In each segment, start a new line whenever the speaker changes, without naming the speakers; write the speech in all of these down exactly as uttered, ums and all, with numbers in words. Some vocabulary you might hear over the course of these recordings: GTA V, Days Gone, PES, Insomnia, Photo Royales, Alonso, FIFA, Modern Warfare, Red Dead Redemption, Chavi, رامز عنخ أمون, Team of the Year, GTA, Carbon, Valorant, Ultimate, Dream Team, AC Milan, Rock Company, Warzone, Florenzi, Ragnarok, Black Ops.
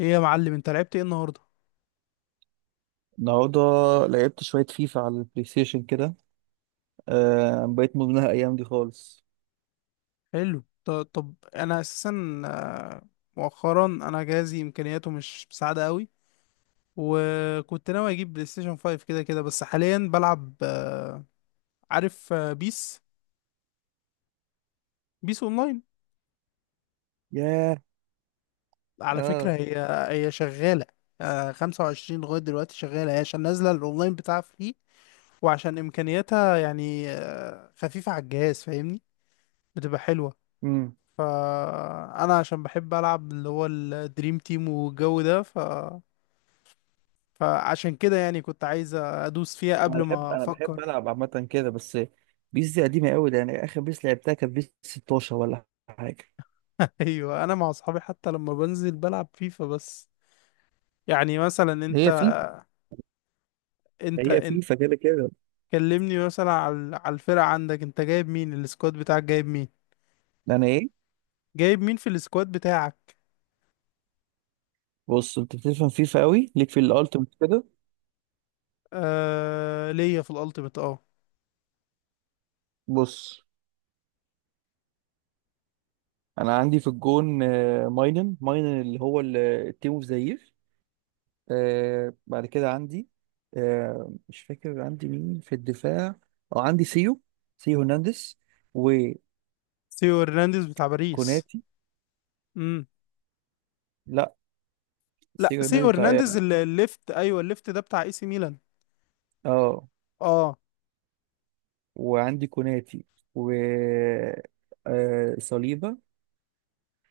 ايه يا معلم، انت لعبت ايه النهارده؟
النهارده لعبت شوية فيفا على البلاي ستيشن كده. آه بقيت مدمنها الأيام دي خالص.
حلو. ط- طب انا اساسا آه، مؤخرا انا جهازي امكانياته مش مساعده قوي، وكنت ناوي اجيب بلاي ستيشن خمسة كده كده. بس حاليا بلعب آه، عارف، آه، بيس بيس اونلاين
ياه.
على فكره.
اه.
هي هي شغاله. آه، خمسة وعشرين لغايه دلوقتي شغاله هي، عشان نازله الاونلاين بتاعها فري، وعشان امكانياتها يعني آه، خفيفه على الجهاز، فاهمني؟ بتبقى حلوه.
امم
فانا عشان بحب العب اللي هو الدريم تيم والجو ده، ف فعشان كده يعني كنت عايز ادوس فيها
أنا
قبل
بحب
ما
أنا بحب
افكر.
ألعب عامة كده. بس بيس دي قديمة أوي، ده يعني آخر بيس لعبتها كانت بيس ستاشر ولا حاجة.
ايوه، انا مع اصحابي حتى لما بنزل بلعب فيفا بس. يعني مثلا انت.
هي فيفا
انت
هي
انت
فيفا كده كده.
كلمني مثلا على على الفرقة عندك، انت جايب مين؟ السكواد بتاعك جايب مين
أنا إيه؟
جايب مين في السكواد بتاعك؟
بص، أنت بتفهم فيفا أوي ليك في الألتيميت كده.
آه، ليا في الالتيميت، اه.
بص، أنا عندي في الجون آه، ماينن ماينن اللي هو ال- التيم أوف ذا يير. آه، بعد كده عندي. آه، مش فاكر عندي مين في الدفاع. اه عندي سيو سيو هرنانديز
سيو هرنانديز بتاع باريس؟
وكوناتي.
امم.
لا،
لا،
سيو
سيو
هرنانديز
هرنانديز
بتاع،
ال- الليفت، ايوه الليفت، ده بتاع اي سي ميلان.
اه.
اه.
وعندي كوناتي. و آه صليبة.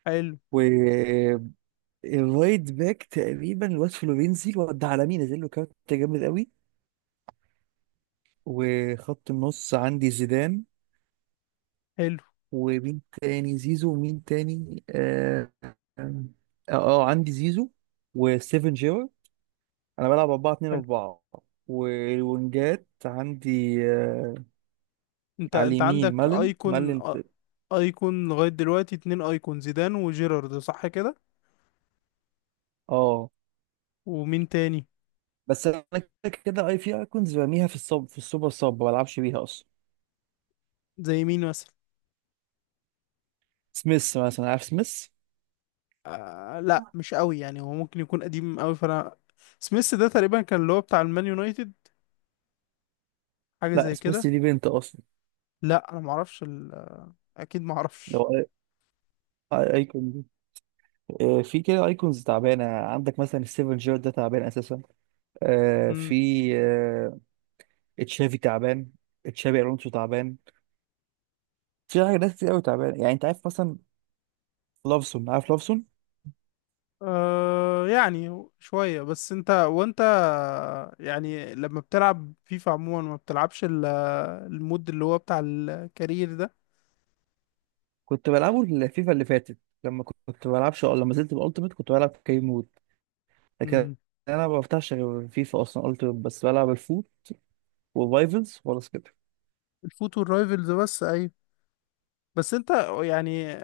حلو،
و آه، الرايت باك تقريبا الواد فلورينزي، الواد ده عالمي، نزل له كارت جامد قوي. وخط النص عندي زيدان.
حلو،
ومين تاني؟ زيزو. ومين تاني؟ اه. اه. آه، عندي زيزو وستيفن جيرو. انا بلعب أربعة اتنين
حلو.
أربعة. والونجات عندي آه
انت
على
انت
اليمين
عندك
مالن
ايكون؟
مالن ت-
ايكون لغاية دلوقتي اتنين، ايكون زيدان وجيرارد، صح كده؟
اه
ومين تاني؟
بس انا كده كده اي في ايكونز برميها في الصب، في السوبر صب، ما بلعبش بيها اصلا.
زي مين مثلا؟
سميث مثلا، عارف سميث؟
آه لا، مش قوي يعني، هو ممكن يكون قديم قوي. فانا سميث ده تقريبا كان اللي هو بتاع المان يونايتد، حاجة
لا،
زي
سميث
كده.
دي بنت اصلا.
لا، انا معرفش ال... اكيد
لو
معرفش.
أي- أي- ايكون دي. آه، في كده ايكونز تعبانه عندك، مثلا السيفن جيرو ده تعبان اساسا. آه،
امم.
في. آه، تشافي تعبان. تشافي الونسو تعبان. في حاجه، ناس كتير قوي تعبان، يعني انت عارف مثلا لافسون، عارف لافسون؟
آه يعني شوية. بس انت، وانت يعني لما بتلعب فيفا عموما ما بتلعبش ال- المود اللي هو بتاع الكارير ده؟
كنت بلعبه الفيفا اللي فاتت. لما كنت بلعبش أو لما زلت بالالتيميت كنت بلعب كيم مود. لكن
امم.
انا ما بفتحش غير فيفا اصلا. التيميت بس بلعب الفول وفايفلز خلاص كده.
الفوتو الرايفلز بس، ايوه. بس انت يعني،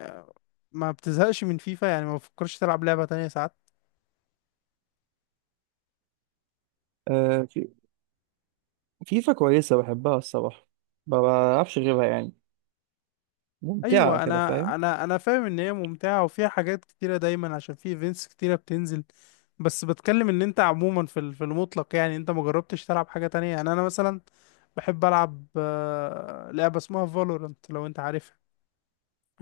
ما بتزهقش من فيفا؟ يعني ما بتفكرش تلعب لعبة تانية ساعات؟
آه في- فيفا كويسه، بحبها الصراحه. ما بلعبش غيرها يعني. ممتعه
ايوه،
كده،
انا
فاهم.
انا انا فاهم ان هي ممتعة وفيها حاجات كتيرة دايما، عشان في ايفنتس كتيرة بتنزل. بس بتكلم ان انت عموما في ال- في المطلق يعني انت ما جربتش تلعب حاجة تانية. يعني انا مثلا بحب العب آه، لعبة اسمها فالورانت، لو انت عارفها.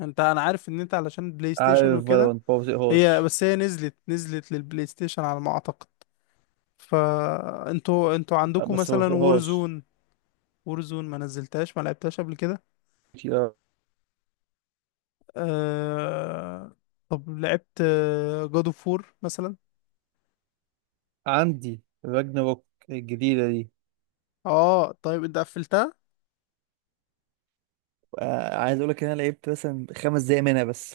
انت، انا عارف ان انت علشان بلاي ستيشن
عارف
وكده.
فالورانت، ما
هي
بطيقهاش.
بس هي نزلت نزلت للبلاي ستيشن على ما اعتقد. فانتوا انتوا عندكم
بس ما
مثلا
بطيقهاش.
وورزون. وورزون ما نزلتهاش، ما لعبتهاش قبل كده. أه... طب لعبت جود اوف وور مثلا؟
عندي راجناروك الجديده دي.
اه، طيب انت قفلتها؟
آه، عايز اقول لك ان انا لعبت مثلا خمس دقايق منها بس.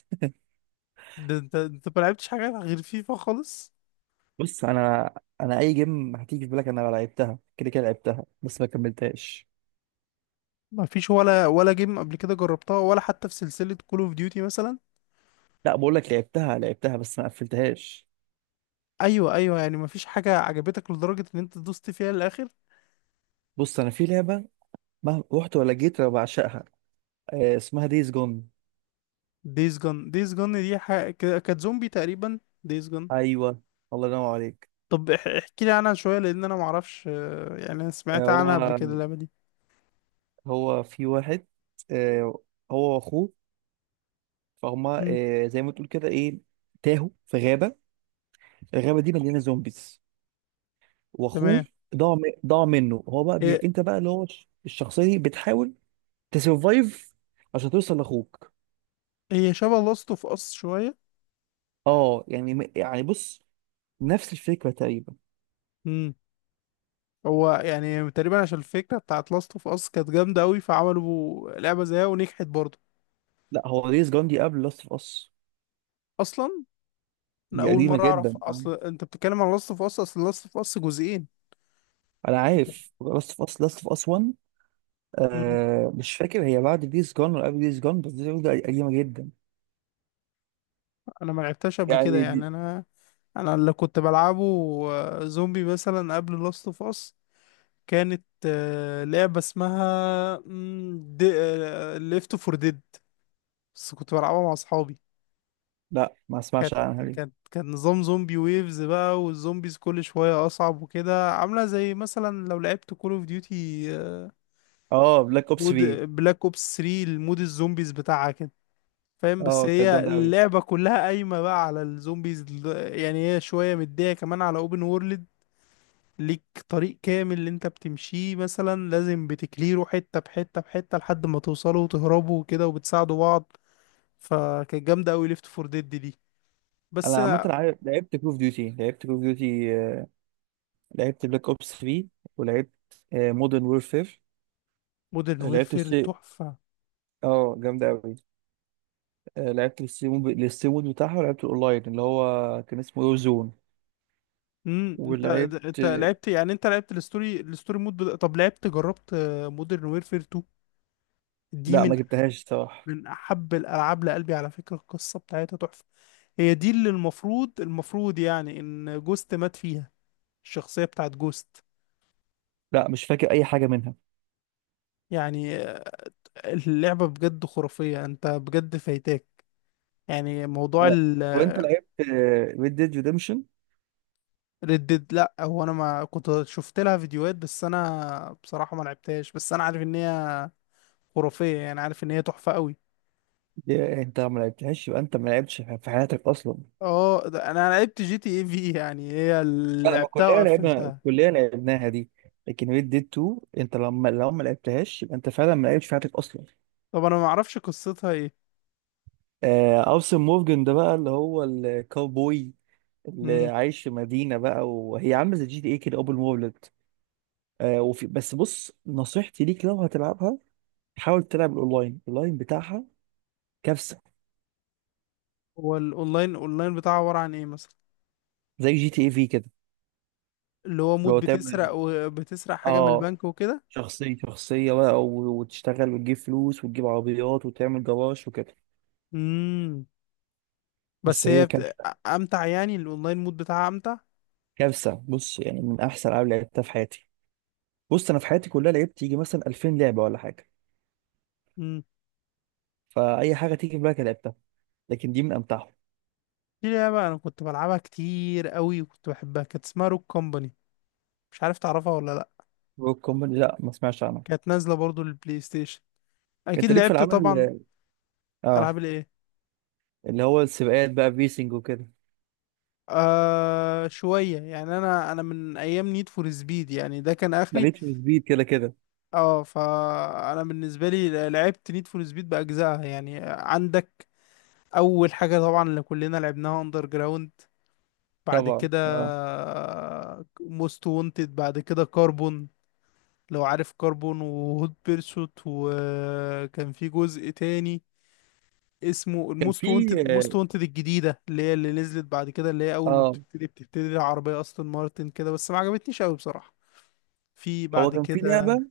ده انت، انت ما لعبتش حاجه غير فيفا خالص.
بص انا. انا اي جيم هتيجي في بالك انا لعبتها كده كده، لعبتها بس ما كملتهاش.
ما فيش ولا ولا جيم قبل كده جربتها، ولا حتى في سلسله كول اوف ديوتي مثلا؟
لا بقول لك لعبتها، لعبتها بس ما قفلتهاش.
ايوه، ايوه، يعني ما فيش حاجه عجبتك لدرجه ان انت دوست فيها للاخر.
بص انا في لعبه ما رحت ولا جيت انا بعشقها. آه، اسمها دايز جون.
دايز جون؟ دايز جون دي حاجه ك- كانت زومبي تقريبا، دايز جون.
ايوه. الله ينور عليك.
طب اح- احكي لي عنها شويه، لان انا ما اعرفش، آه، يعني انا
آه،
سمعت
هو
عنها قبل كده اللعبه دي.
هو في واحد. آه، هو واخوه، فهما
مم.
آه، زي ما تقول كده، ايه، تاهوا في غابه. الغابه دي مليانه زومبيز. واخوه
تمام.
ضاع م- ضاع منه. هو بقى بي...
إيه.
انت بقى اللي هو الش- الشخصيه دي بتحاول تسرفايف عشان توصل لاخوك.
هي شبه لاست اوف اس شويه؟
اه يعني م- يعني بص، نفس الفكره تقريبا.
امم. هو يعني تقريبا عشان الفكره بتاعت لاست اوف اس كانت جامده قوي، فعملوا لعبه زيها ونجحت برضه.
لا هو، ديز جون دي قبل لاست اوف اس.
اصلا؟ انا
دي
اول
قديمه
مره اعرف،
جدا.
اصل انت بتتكلم عن لاست اوف اس. اصل لاست اوف اس جزئين.
انا عارف لاست اوف اس، لاست اوف اس ون.
امم.
آه، مش فاكر هي بعد ديز جون ولا قبل ديز جون، بس ديز جون دي قديمه جدا.
انا ما لعبتهاش قبل كده
يعني
يعني.
دي.
انا انا اللي كنت بلعبه آه، زومبي مثلا قبل لاست اوف اس كانت آه، لعبه اسمها ليفت فور ديد، بس كنت بلعبها مع اصحابي.
لا، ما
كانت
اسمعش عنها دي.
كانت كان نظام زومبي ويفز بقى، والزومبيز كل شوية أصعب وكده، عاملة زي مثلا لو لعبت كول اوف ديوتي
اه، بلاك اوبس
مود،
في.
بلاك اوبس ثلاثة، المود الزومبيز بتاعها كده، فاهم؟ بس
اه، كانت
هي
جامده قوي.
اللعبة كلها قايمة بقى على الزومبيز ال- يعني هي شوية مدية كمان على اوبن وورلد. ليك طريق كامل اللي انت بتمشيه مثلا، لازم بتكليره حتة بحتة بحتة لحد ما توصلوا وتهربوا وكده، وبتساعدوا بعض. فكانت جامدة أوي ليفت فور ديد دي. بس
انا عامه
أنا،
عارف- لعبت كول اوف ديوتي لعبت كول اوف ديوتي لعبت بلاك اوبس تري. ولعبت مودرن وورفير.
مودرن
لعبت
ويرفير
السي.
تحفة.
اه، جامدة أوي. آه، لعبت السي مود، السي مود بتاعها. ولعبت الأونلاين اللي هو كان اسمه وور زون.
امم. انت
ولعبت.
انت لعبت، يعني انت لعبت الستوري، الستوري مود بدا... طب لعبت، جربت مودرن ويرفير اتنين؟ دي
لا
من
ما جبتهاش الصراحة.
من احب الالعاب لقلبي. على فكره القصه بتاعتها تحفه. هي دي اللي المفروض المفروض يعني ان جوست مات فيها، الشخصيه بتاعت جوست.
لا مش فاكر أي حاجة منها.
يعني آه، اللعبه بجد خرافيه، انت بجد فايتاك، يعني موضوع.
آه، وأنت لعبت ريد ديد ريدمشن؟
الريدد لا، هو انا ما كنت شفت لها فيديوهات، بس انا بصراحه ما لعبتهاش. بس انا عارف ان هي خرافيه، يعني عارف ان هي تحفه قوي.
أنت ما لعبتهاش؟ يبقى أنت ما لعبتش في حياتك أصلا.
اه، ده انا لعبت جي تي اي في، يعني هي اللي
لا، ما
لعبتها
كلنا لعبنا
وقفلتها.
الكلية لعبناها دي. لكن ريد ديد تو، أنت لما لو ما لعبتهاش يبقى أنت فعلا ما لعبتش في حياتك أصلا.
طب انا ما اعرفش قصتها ايه.
آه، أوسن مورجن ده بقى اللي هو الكاوبوي، اللي
امم.
عايش في مدينة بقى وهي عاملة زي جي تي ايه كده، أول مولد. آه وفي، بس بص نصيحتي ليك لو هتلعبها، حاول تلعب الأونلاين. الأونلاين بتاعها كارثة.
هو الاونلاين، الاونلاين بتاعها عبارة عن ايه مثلا؟
زي جي تي ايه في كده.
اللي هو
اللي
مود
هو
بتسرق،
تعمل،
وبتسرق حاجة من
اه،
البنك وكده؟
شخصية، شخصية بقى، و- وتشتغل وتجيب فلوس وتجيب عربيات وتعمل جراج وكده.
امم.
بس
بس
هي
هي
كانت
بت... امتع يعني الاونلاين مود بتاعها امتع؟
كارثة. بص يعني، من أحسن ألعاب لعبتها في حياتي. بص، أنا في حياتي كلها لعبت يجي مثلا ألفين لعبة ولا حاجة.
امم.
فاي حاجه تيجي في بالك لعبتها. لكن دي من امتعهم.
في لعبة انا كنت بلعبها كتير قوي وكنت بحبها، كانت اسمها روك كومباني، مش عارف تعرفها ولا لا.
روك كومباني، لا ما سمعتش عنها.
كانت نازلة برضو للبلاي ستيشن، اكيد
انت ليك في
لعبت
العاب
طبعا.
ال- اه،
العاب الايه؟
اللي هو السباقات بقى، فيسنج وكده.
آه شوية، يعني أنا أنا من أيام نيد فور سبيد، يعني ده كان آخري.
ماليش في السبيد كده كده.
أه، فأنا بالنسبة لي لعبت نيد فور سبيد بأجزائها، يعني عندك أول حاجة طبعا اللي كلنا لعبناها أندر جراوند، بعد
طبعا
كده
اه.
موست وونتد، بعد كده كاربون، لو عارف كاربون وهوت بيرسوت. وكان في جزء تاني اسمه
كان في،
الموست وونتد، موست وونتد الجديده اللي هي اللي نزلت بعد كده، اللي هي
اه،
اول ما
آه.
بتبتدي بتبتدي العربيه اصلا مارتن كده، بس ما عجبتنيش قوي بصراحه. في
هو
بعد
كان في
كده،
لعبه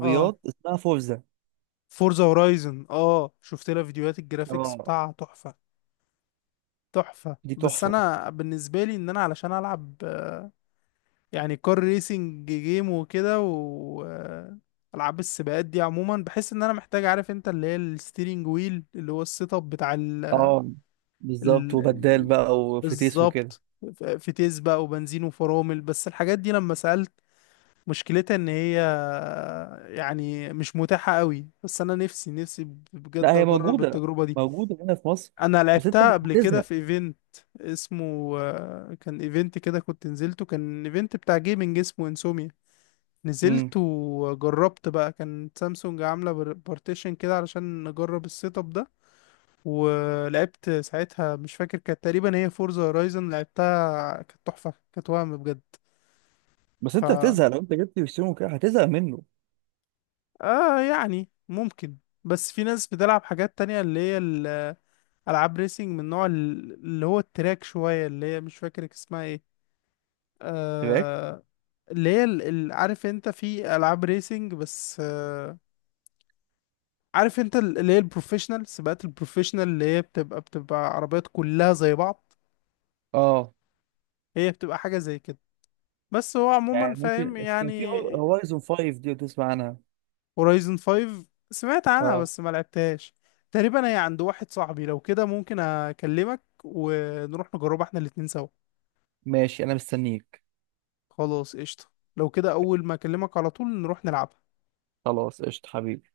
اه،
اسمها فورزا.
فورزا هورايزن. اه، شفت لها فيديوهات، الجرافيكس
اه،
بتاعها تحفة، تحفة.
دي
بس
تحفه.
انا بالنسبة لي، ان انا علشان العب آه، يعني كار ريسنج جيم وكده، و آه، العاب السباقات دي عموما، بحس ان انا محتاج، عارف انت، اللي هي الستيرنج ويل، اللي هو السيت اب بتاع ال... ال...
اه بالظبط،
ال-
وبدال
ال-
بقى وفتيس وكده.
بالظبط، ف- فتيس بقى وبنزين وفرامل. بس الحاجات دي لما سألت، مشكلتها ان هي يعني مش متاحة قوي. بس انا نفسي، نفسي
لا
بجد
هي
اجرب
موجوده
التجربة دي.
موجوده هنا في مصر.
انا
بس انت
لعبتها قبل كده
هتزهق.
في ايفنت اسمه، آه، كان ايفنت كده كنت نزلته، كان ايفنت بتاع جيمنج اسمه انسوميا.
امم.
نزلت وجربت بقى، كان سامسونج عاملة بارتيشن كده علشان نجرب السيت اب ده. ولعبت ساعتها، مش فاكر، كانت تقريبا هي فورزا هورايزن لعبتها، كانت تحفة، كانت وهم بجد.
بس
ف،
انت هتزهق، لو انت جبت بيستون وكده هتزهق منه.
اه، يعني ممكن. بس في ناس بتلعب حاجات تانية اللي هي ال- ألعاب ريسنج من نوع ال- اللي هو التراك شوية، اللي هي مش فاكر اسمها ايه.
سباق.
آه، اللي هي ال- ال- عارف انت في ألعاب ريسنج، بس آه، عارف انت ال- اللي هي البروفيشنال، سباقات البروفيشنال، اللي هي بتبقى بتبقى عربيات كلها زي بعض.
اه
هي بتبقى حاجة زي كده، بس هو
يعني
عموما
ممكن.
فاهم
كان
يعني.
في هورايزون فايف دي، لو تسمع عنها.
هورايزن خمسة، سمعت عنها
اه
بس ما لعبتهاش. تقريبا هي عند واحد صاحبي، لو كده ممكن اكلمك ونروح نجربها احنا الاتنين سوا.
ماشي، انا مستنيك.
خلاص، قشطة. لو كده اول ما اكلمك على طول نروح نلعب.
خلاص قشطة حبيبي.